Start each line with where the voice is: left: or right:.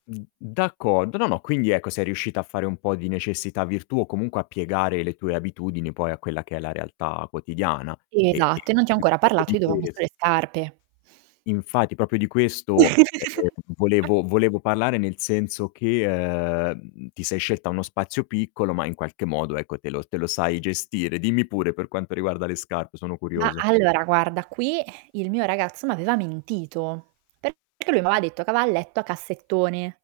left: N d'accordo. No, no, quindi ecco sei riuscita a fare un po' di necessità virtù, o comunque a piegare le tue abitudini poi a quella che è la realtà quotidiana. E e
right: Esatto, e non ti ho
left: proprio
right: ancora
left: proprio
right: parlato
left: di
right: di dove ho messo
left: ques
right: le scarpe.
left: infatti, proprio di questo, ehm, volevo volevo parlare nel senso che, ehm, ti sei scelta uno spazio piccolo, ma in qualche modo, ecco, te lo s te lo sai gestire. Dimmi pure per quanto riguarda le scarpe, sono
right: Mah,
left: curioso.
right: allora guarda qui il mio ragazzo m'aveva mentito, perché lui m'aveva detto che aveva il letto a cassettone.